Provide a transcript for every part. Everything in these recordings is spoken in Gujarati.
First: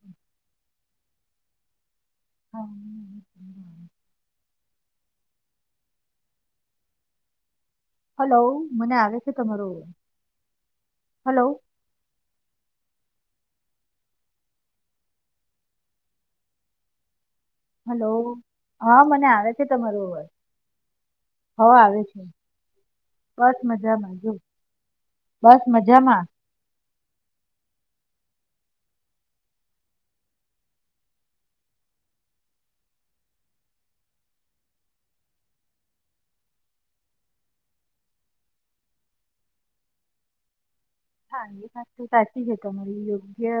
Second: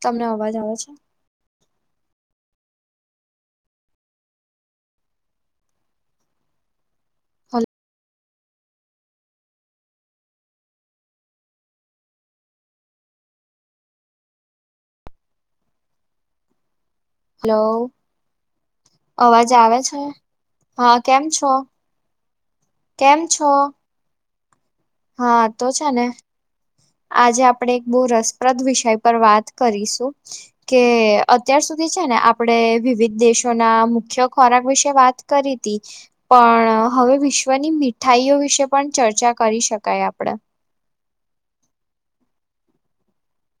તમને અવાજ આવે છે હા હલો હલો મને આવે છે તમારો હલો હલો હલો હા મને આવે છે તમારર હા કેમ છો હ આવે છે કેમ છો બસ મજામાંજ હા તો છે ને આજે આપડે એક બહુ રસપ્રદ વિષય પર વાત કરીશું કે અત્યાર સુધી છે ને આપણે વિવિધ દેશોના મુખ્ય ખોરાક વિશે વાત કરી હતી પણ હવે વિશ્વની મીઠાઈઓ વિશે પણ ચર્ચા કરી શક કઈ આપડ હા એ વાત તો સાચી છે તમારી યોગ્ય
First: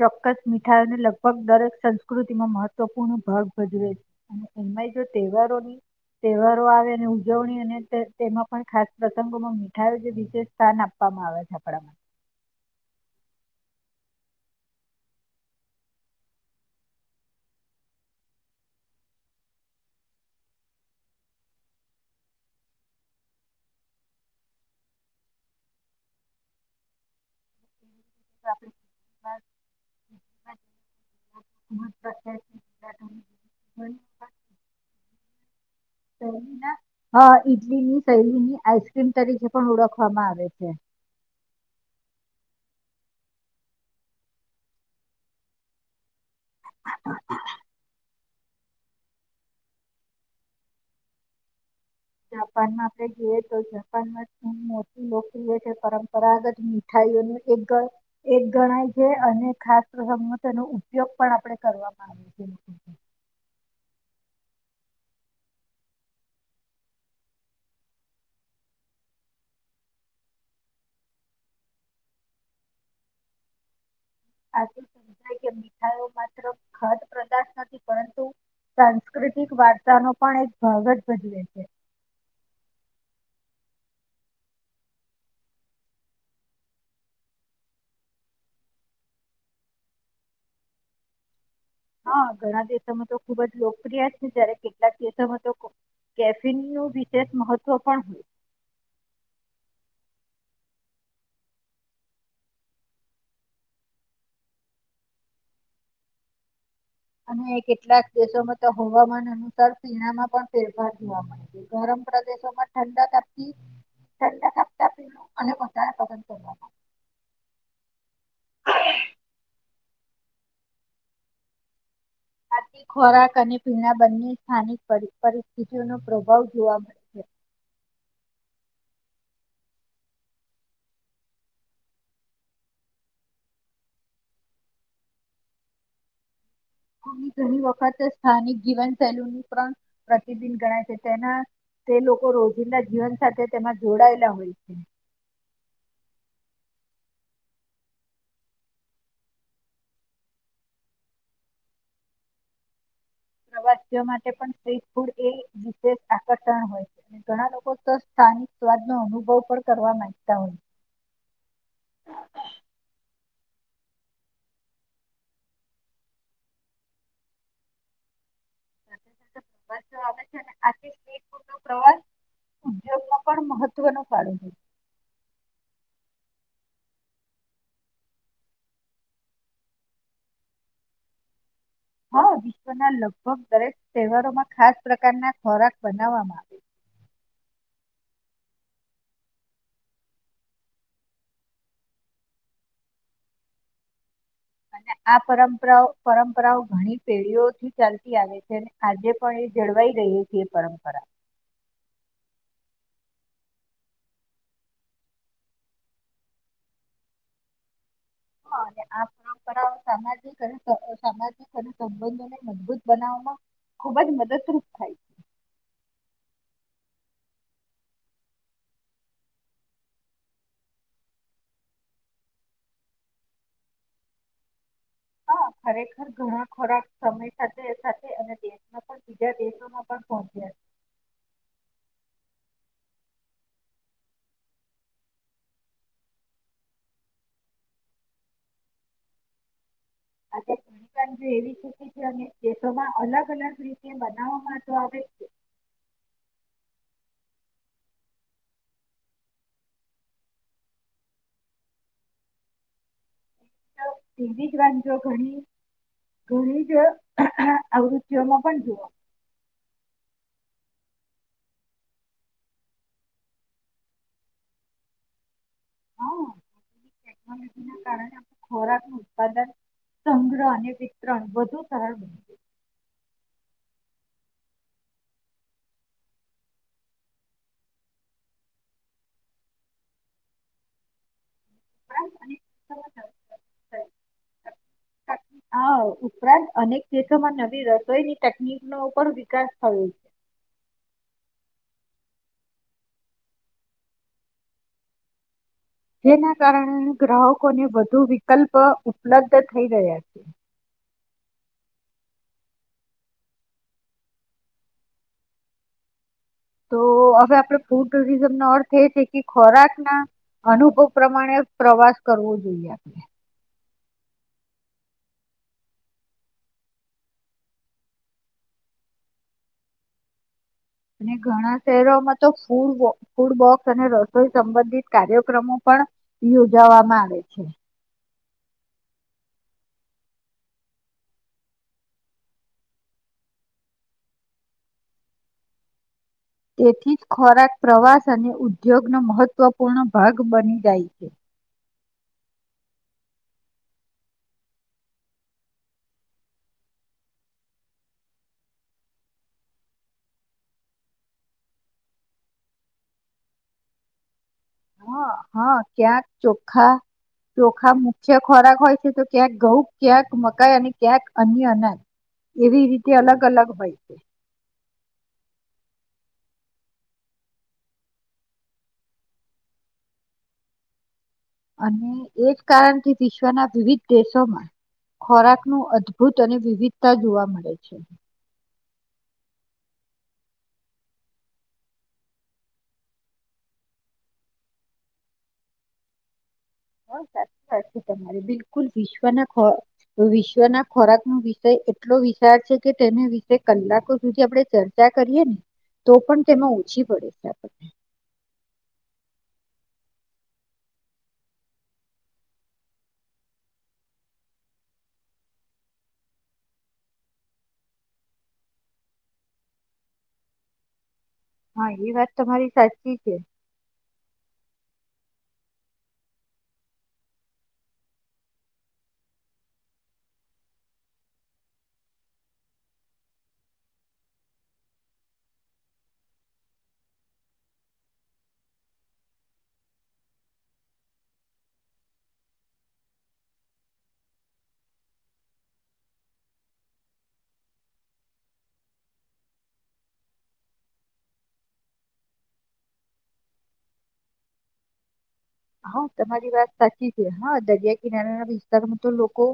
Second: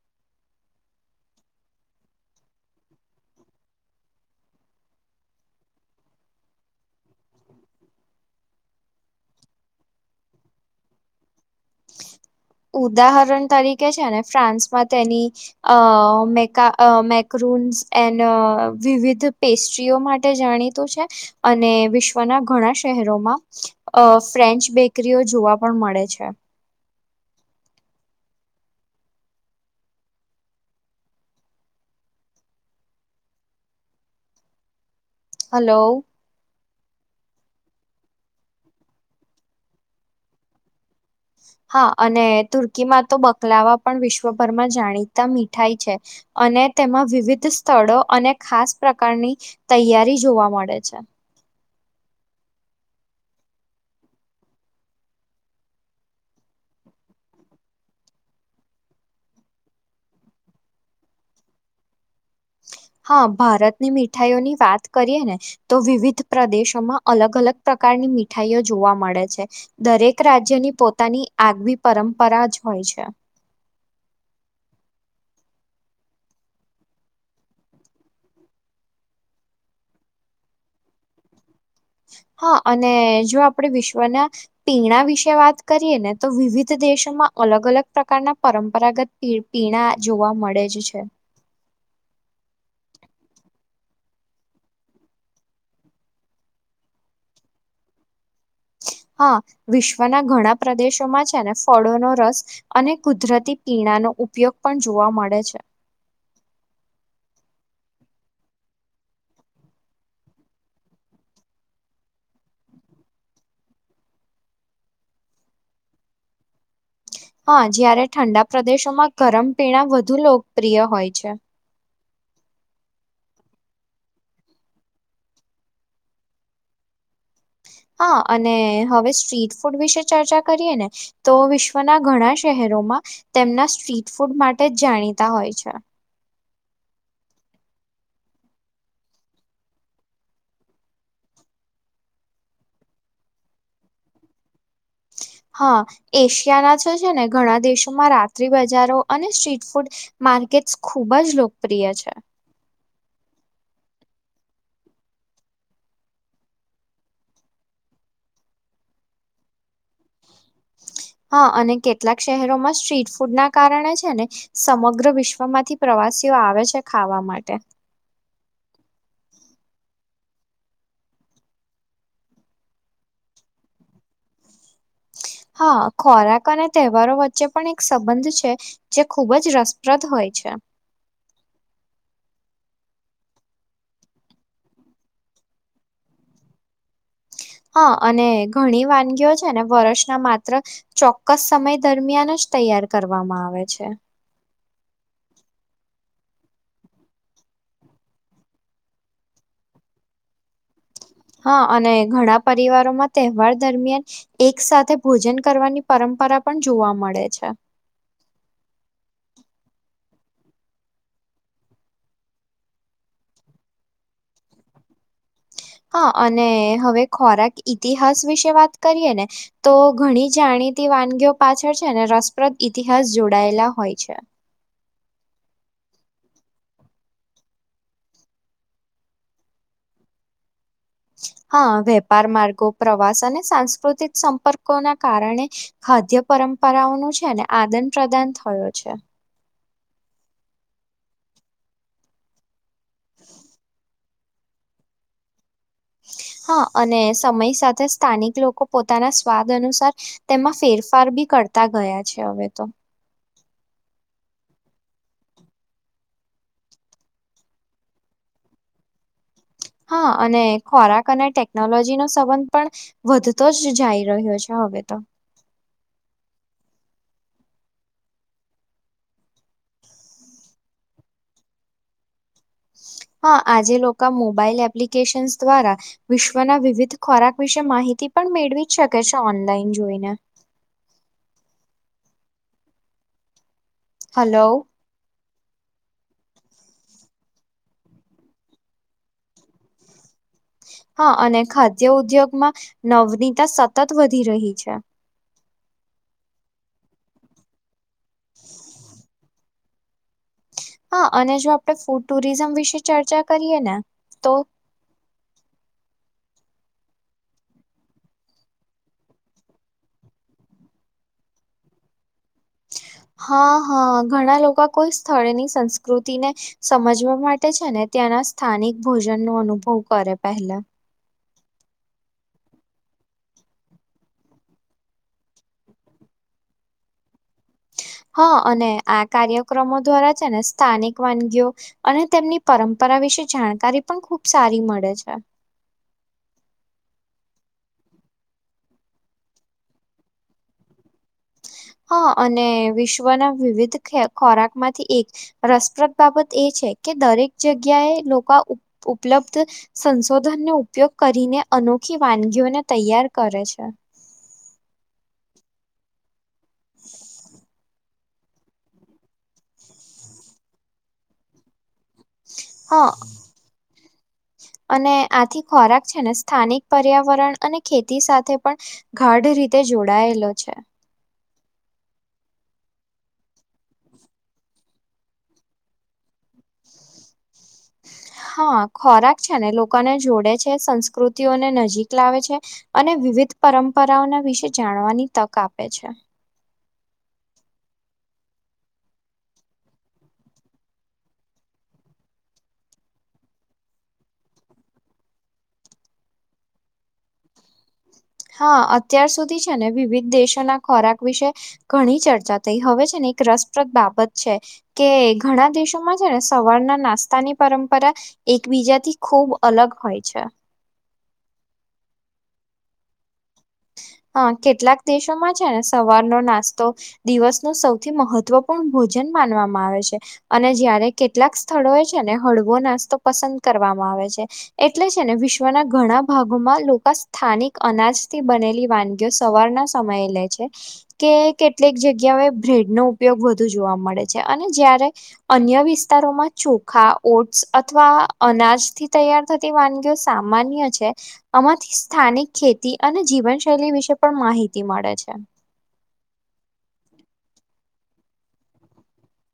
ચોક્કસ મીઠાઈને લગભગ દરેક સંસ્કૃતિમાં મહત્વપૂર્ણ ભાગ ભજવે છે અને એમાંય જો તહેવારોની તહેવારો આવે અને ઉજવણી અને તેમાં પણ ખાસ પ્રસંગોમાં મીઠાઈ જે વિશેષ સ્થાન આપવામાં આવે છે બરા ઉદાહરણ તરીકે છે ને ફ્રાન્સમાં તેની અ મેકા મેકુન્સ એન્ડ વિવિધ પેસ્ટ્રીઓ માટે જાણીતું છે અને વિશ્વના ઘણા શહેરોમાં અ ફ્રેન્ચ બેકરીઓ જોવા પણ મળે છે તો આપણે હલો હા ડલી ની શૈલી ની આઈસક્રીમ તરીકે પણ ઓળખવામાં આવે છે હા અને તુર્કીમાં તો બકલાવા પણ વિશ્વભરમાં જાણીતા મીઠાઈ છે અને તેમાં વિવિધ સ્થળો અને ખાસ પ્રકારની તૈયારી જોવા મળે છે જાપાનમાં આપણે જોઈએ તો જાપાનમાં ખ મોટીું લોકપ્રિય છે પરંપરાગત મીઠાઈઓનું એક એક ગણાય છે અને ખાસ પ્રમ તેનો ઉપયોગ પણ આપણે કરવામાં આવે છે હા ભારતની મીઠાઈઓની વાત કરીએ ને તો વિવિધ પ્રદેશોમાં અલગ અલગ પ્રકારની મીઠાઈઓ જોવા મળે છે દરેક રાજ્યની પોતાની આગવી પરંપરા જ હોય છે આ સમાય કે મીઠાઈ માત્ર ખદ પદાર્થ નથી પરંતુ સાંસ્કૃતિક વાર્તા ન પણ એક ભાગ જ ભજવે છે હા અને જો આપણેે વિશ્વના પીણા વિશે વાત કરીએ ને તો વિવિધ દેશોમાં અલગ અલગ પ્રકારના પરંપરાગત પીણા જોવા મળે જ છે કેટલાકો તો કેફ ન વિશેષ મહત્વ પણ હોય હા વિશ્વના ઘણા પ્રદેશોમાં છે ને ફળોનો રસ અને કુદરતી પીણાનો ઉપયોગ પણ જોવા મળે છે અને કેટલાક દેશોમાં તો હવામાન અનુસાર પીણામાં પણ ફેરફાર જોવા મળે છે ગરમ પ્રદેશોમાં ઠં કાપતીતા પી અને પ હા જયારે ઠંડા પ્રદેશોમાં ગરમ પીણા વધુ લોકપ્રિય હોય છે આથી ખોરાક અને પીણા બંને સ્થાનિક પરિસ્થિતિઓનો પ્રભાવ જોવા મળે છે હા અને હવે સ્ટ્રીટ ફૂડ વિશે ચર્ચા કરીએ ને તો વિશ્વના ઘણા શહેરોમાં તેમના સ્ટ્રીટ ફૂડ માટે જ જાણીતા હોય છે ઘણી વખત સ્થાનિક જીવન શૈલી પણ પ્રતિબિબ ગણાય છે તેના તે લોકો રોજિંદા જીવન સાથે તેમાં જોડાયેલા હોય છે હા એશિયાના છે છે ને ઘણા દેશોમાં રાત્રિ બજારો અને સ્ટ્રીટ ફૂડ માર્કેટસ ખૂબ જ લોકપ્રિય છે પ્રવાસીઓ માટે પણ સ્રીટ ફૂડ એ વિશેષ આકર્ષણ હોય છે ઘણા લોકો સ્થાનિક સ્વાદ નો અનુભવ પણ કરવા માં હા અને કેટલાક શહેરોમાં સ્ટ્રીટ ફૂડ ના કારણે છે ને સમગ્ર વિશ્વમાંથી પ્રવાસીઓ આવે છે ખાવા માટે પ્રવાસ ઉદ્યોગ માં પણ મહત્વનું કાર હા ખોરાક અને તહેવારો વચ્ચે પણ એક સંબંધ છે જે ખૂબ જ રસપ્રદ હોય છે હા વિશ્વના લગભગ દરેક તહેવારોમાં ખાસ પ્રકારના ખોરાક બનાવવામાં આવે છે. હા અને ઘણી વાનગીઓ છે ને વર્ષના માત્ર ચોક્કસ સમય દરમિયાન જ તૈયાર કરવામાં આવે છે. અને આ પરંપરાઓ પરંપરાઓ ઘણી પેઢીઓથી ચાલતી આવે છે અને આજે પણ એ જળવાઈ રહી છે એ પરંપરા. હા અને ઘણા પરિવારોમાં તહેવાર દરમિયાન એક સાથે ભોજન કરવાની પરંપરા પણ જોવા મળે છે. અને આ પરંપરાઓ સામાજિક અને સામાજિક અને સંબંધોને મજબૂત બનાવવામાં ખુબ જ મદદરૂપ થાય છે. હા અને હવે ખોરાક ઈતિહાસ વિશે વાત કરીએ ને તો ઘણી જાણીતી વાનગીઓ પાછળ છે ને રસપ્રદ ઈતિહાસ જોડાયેલા હોય છે. હા ખરેખર ઘણા ખોરાક સમય સાથે સાથે અને દેશ પણ બીજા દેશોમાં પણ પહોચ્યા છે. હા વેપાર માર્ગો પ્રવાસ અને સાંસ્કૃતિક સંપર્કોના કારણે ખાદ્ય પરંપરાઓનું છે ને આદાન પ્રદાન થયો છે. આ [inaudible] એવી સ્થિતી છે અને દેશોમાં અલગ અલગ રીતે બનાવવામાં જો આવે હા અને સમય સાથે સ્થાનિક લોકો પોતાના સ્વાદ અનુસાર તેમાં ફેરફાર બી કરતા ગયા છે હવે તો. એવી જ વાંધો ઘણી ઘણી જ આવૃતતિઓમાં પણ જોઓ. હા અને ખોરાક અને ટેકનોલોજી નો સંબંધ પણ વધતો જ જઈ રહ્યો છે હવે તો. ખોરાક નું ઉત્પાદન, સંગ્રહ અને વિતરણ વધુ સરળ બની. હા આજે લોકો મોબાઈલ એપ્લિકેશન્સ દ્વારા વિશ્વના વિવિધ ખોરાક વિશે માહિતી પણ મેળવી જ શકે છે ઓનલાઈન જોઈને. [inaudible] હાલો. હા ઉપરાંત અનેક દેશોમાં નવી રસોઈની તકનીક નો પણ વિકાસ થયો છે. હા અને ખાદ્ય ઉદ્યોગમાં નવનીતા સતત વધી રહી છે. જેના કારણે ગ્રાહકો ને વધ ધુ વિકલ્પ ઉપલબ્ધ થ થઈ ગયા છે. હા અને જો આપણે ફૂડ ટુરિઝમ વિશે ચર્ચા કરીએ ને તો તો હવે આપડે ફૂડ ટુરિઝમ નો અર્થ એ છે કે ખોરાક ના અનુભવ પ્રમાણે પ્રવાસ કરવો જોઈએ આપણે. હા હા ઘણા લોકો કોઈ સ્થળની સંસ્કૃતિને સમજવા માટે છે ને ત્યાંના સ્થાનિક ભોજન નો અનુભવ કરે પહેલા. અને ઘણા શહેરોમાં તો ફૂડ બો ફૂડ બોક્સ અને રસોઈ સંબંધિત કાર્યક્રમો પણ યોજાવામાં આવે છે. હા અને આ કાર્યક્રમો દ્વારા છે ને સ્થાનિક વાનગીઓ અને તેમની પરંપરા વિશે જાણકારી પણ ખૂબ સારી મળે છે. તેથી જ ખોરાક, પ્રવાસ અને ઉદ્યોગનો મહત્વપૂર્ણ ભાગ બની જાય છે. હા અને વિશ્વના વિવિધ ખોરાક માંથી એક રસપ્રદ બાબત એ છે કે દરેક જગ્યાએ લોકો ઉપ ઉપલબ્ધ સંશોધનનો ઉપયોગ કરીને અનોખી વાનગીઓને તૈયાર કરે છે. હા હા ક્યાં ચોખા, ચોખા મુ ખોરાક હોય છે તો ક્યાંક ઘઉં ક્યાંક મકાઈ અને ક્યાંક અન્ય અનાજ. એવી હા રીતે અલગ અલગ હોય છે. અને આથી ખોરાક છે ને સ્થાનિક પર્યાવરણ અને ખેતી સાથે પણ ગાઢ રીતે જોડાયેલો છે. અને એ જ કારણથી વિશ્વના વિવિધ દેશોમાં ખોરાકનું અદ ભૂત અને વિવિધતા જોવા મળે છે. હા ખોરાક છે ને લોકોને જોડે છે સંસ્કૃતિઓને નજીક લાવે છે અને વિવિધ પરંપરાઓના વિશે જાણવાની તક આપે છે. હા સાચી વાત છે તમારે બિલકુલ વિશ્વના વિશ્વના ખોરાકનો વિષય એટલો વિશાળ છે કે તેના વિશે કલાકો સુધી આપણે ચર્ચા કરીએ ને તો પણ તેમાં ઓછી પડે છે આપણને. હા અત્યાર સુધી છે ને વિવિધ દેશોના ખોરાક વિશે ઘણી ચર્ચા થઈ હવે છે ને એક રસપ્રદ બાબત છે કે ઘણા દેશોમાં છે ને સવારના નાસ્તાની પરંપરા એકબીજાથી ખૂબ અલગ હોય છે. હા એ વાત તમારી સાચી છે. હા કેટલાક દેશોમાં છે ને સવારનો નાસ્તો દિવસ નો સૌથી મહત્વપૂર્ણ ભોજન માનવામાં આવે છે અને જયારે કેટલાક સ્થળો એ છે ને હળવો નાસ્તો પસંદ કરવામાં આવે છે. એટલે છે ને વિશ્વના ઘણા ભાગોમાં લોકો સ્થાનિક અનાજ થી બનેલી સવારના સમયે લે છે કે કેટલીક જગ્યાએ બ્રેડ નો ઉપયોગ વધુ જોવા મળે છે અને જયારે અન્ય વિસ્તારોમાં ચોખા, ઓટ્સ અથવા અનાજથી તૈયાર થતી વાનગીઓ સામાન્ય છે. આમાંથી સ્થાનિક ખેતી અને જીવનશૈલી વિશે પણ માહિતી મળે છે. હા તમારી વાત સાચી છે. હા દરિયા કિનારાના વિસ્તારમાં તો લોકો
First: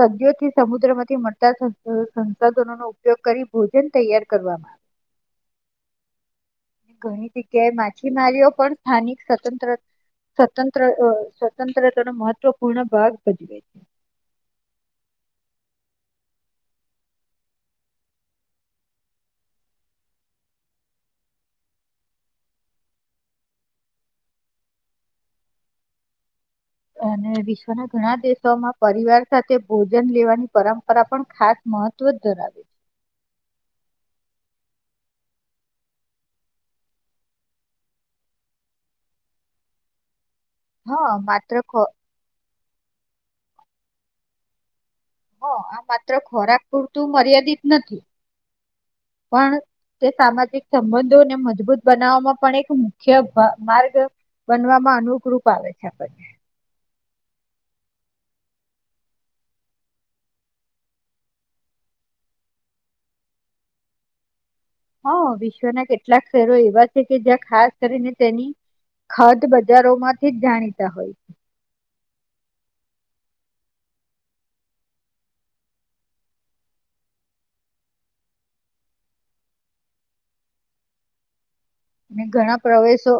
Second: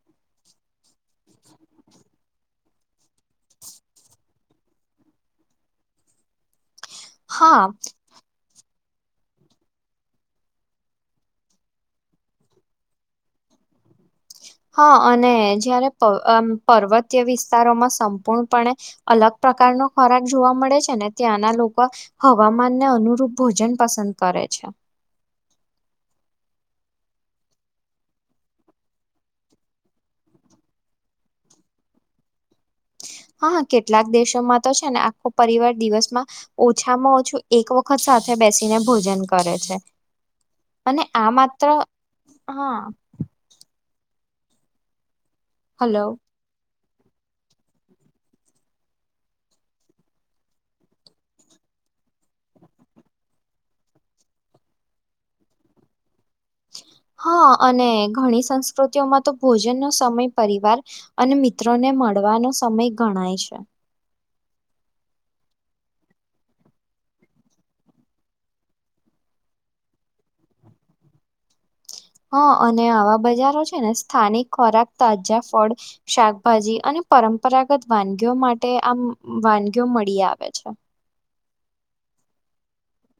સદી્યોથી સમુદ્રમાંથી મળતા સંસાધનો નો ઉપયોગ કરી ભોજન તૈયાર કરવામાં ઘણી હા જગ્યાએ માછીમાર્યો પણ સ્થાનિક સ્વત્ર સ્વતંત્ર સ્વતંત્રતા ન મહત્વપૂર્ણ ભાગ ભજવે છે. હા અને જયારે પર્વતીય વિસ્તારોમાં સંપૂર્ણપણે અલગ પ્રકારનો ખોરાક જોવા મળે છે ને ત્યાંના લોકો હવામાનને અનુરૂપ ભોજન પસંદ કરે છે. અને વિશ્વના ઘણા દેશોમાં પરિવાર સાથે ભોજન લેવાની પરંપરા પણ ખાસ મહત્વ જ ધરાવે છે. હા કેટલાક દેશોમાં તો છે ને આખો પરિવાર દિવસમાં ઓછામાં ઓછું એક વખત સાથે બેસીને ભોજન કરે છે. અને હા આ માત્ર ખો હા. હ આ હલો માત્ર ખોરાક પૂરતું મર્યાદિત નથી પણ તે સામાજિક સંબંધોને મજબૂત બનાવવામાં પણ એક મુખ્ય માર્ગ બનવામાં અનુકૂપ આવે છે આપ હા અને ઘણી સંસ્કૃતિઓમાં તો ભોજનનો સમય પરિવાર અને મિત્રોને મળવાનો સમય ગણાય છે. હા વિશ્વના કેટલાક શહેરો એવા છે કે જ્યાં ખાસ કરીને તેની ખદ બજારોમાંથી જ જાણીતા હોય છે. હા અને આવા બજારો છે ને સ્થાનિક ખોરાક તાજા ફળ શાકભાજી અને પરંપરાગત વાનગીઓ માટે આમ વાનગીઓ મળી આવે છે. અને ઘણા પ્રવેશો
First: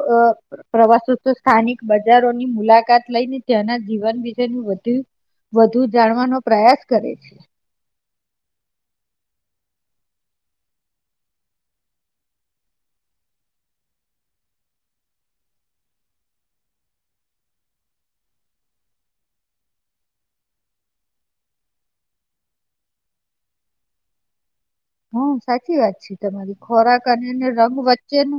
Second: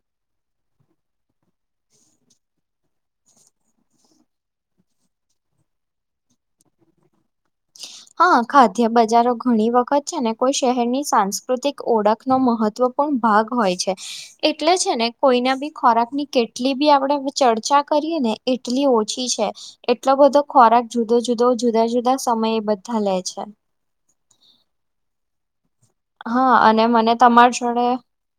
પ્રવાસો તો સ્થાનિક બજારોની મુલાકાત લઈને ત્યાંના જીવન વિશેની વધુ વધુ જાણવાનો પ્રયાસ કરે છે. હા ખાદ્ય બજારો ઘણી વખત છે ને કોઈ શહેરની સાંસ્કૃતિક ઓળખનો મહત્વપૂર્ણ ભાગ હોય છે એટલે છે ને કોઈના બી ખોરાક ની કેટલી બી આપણે ચર્ચા કરીએ ને એટલી ઓછી છે એટલો બધો ખોરાક જુદો જુદો જુદા જુદા સમયે બા થલે છે. હમ સા સાચી વાત છે તમારી હા ખોરાક મને અને એ તમાર રંગ જોડે વચ્ચેનો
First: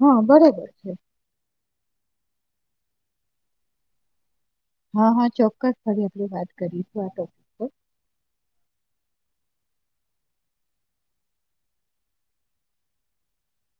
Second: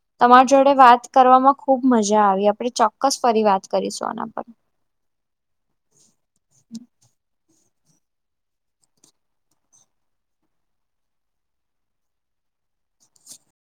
હા તમાર બરોબર જોડે છે. વાત કરવામાં ખુબ મજા આવી આપણે ચોક્કસ ફરી વાત કરીશું આના પર હા હા ચોક્કસ ફરી આપણે વાત કરીશું આ ટોપિક પર.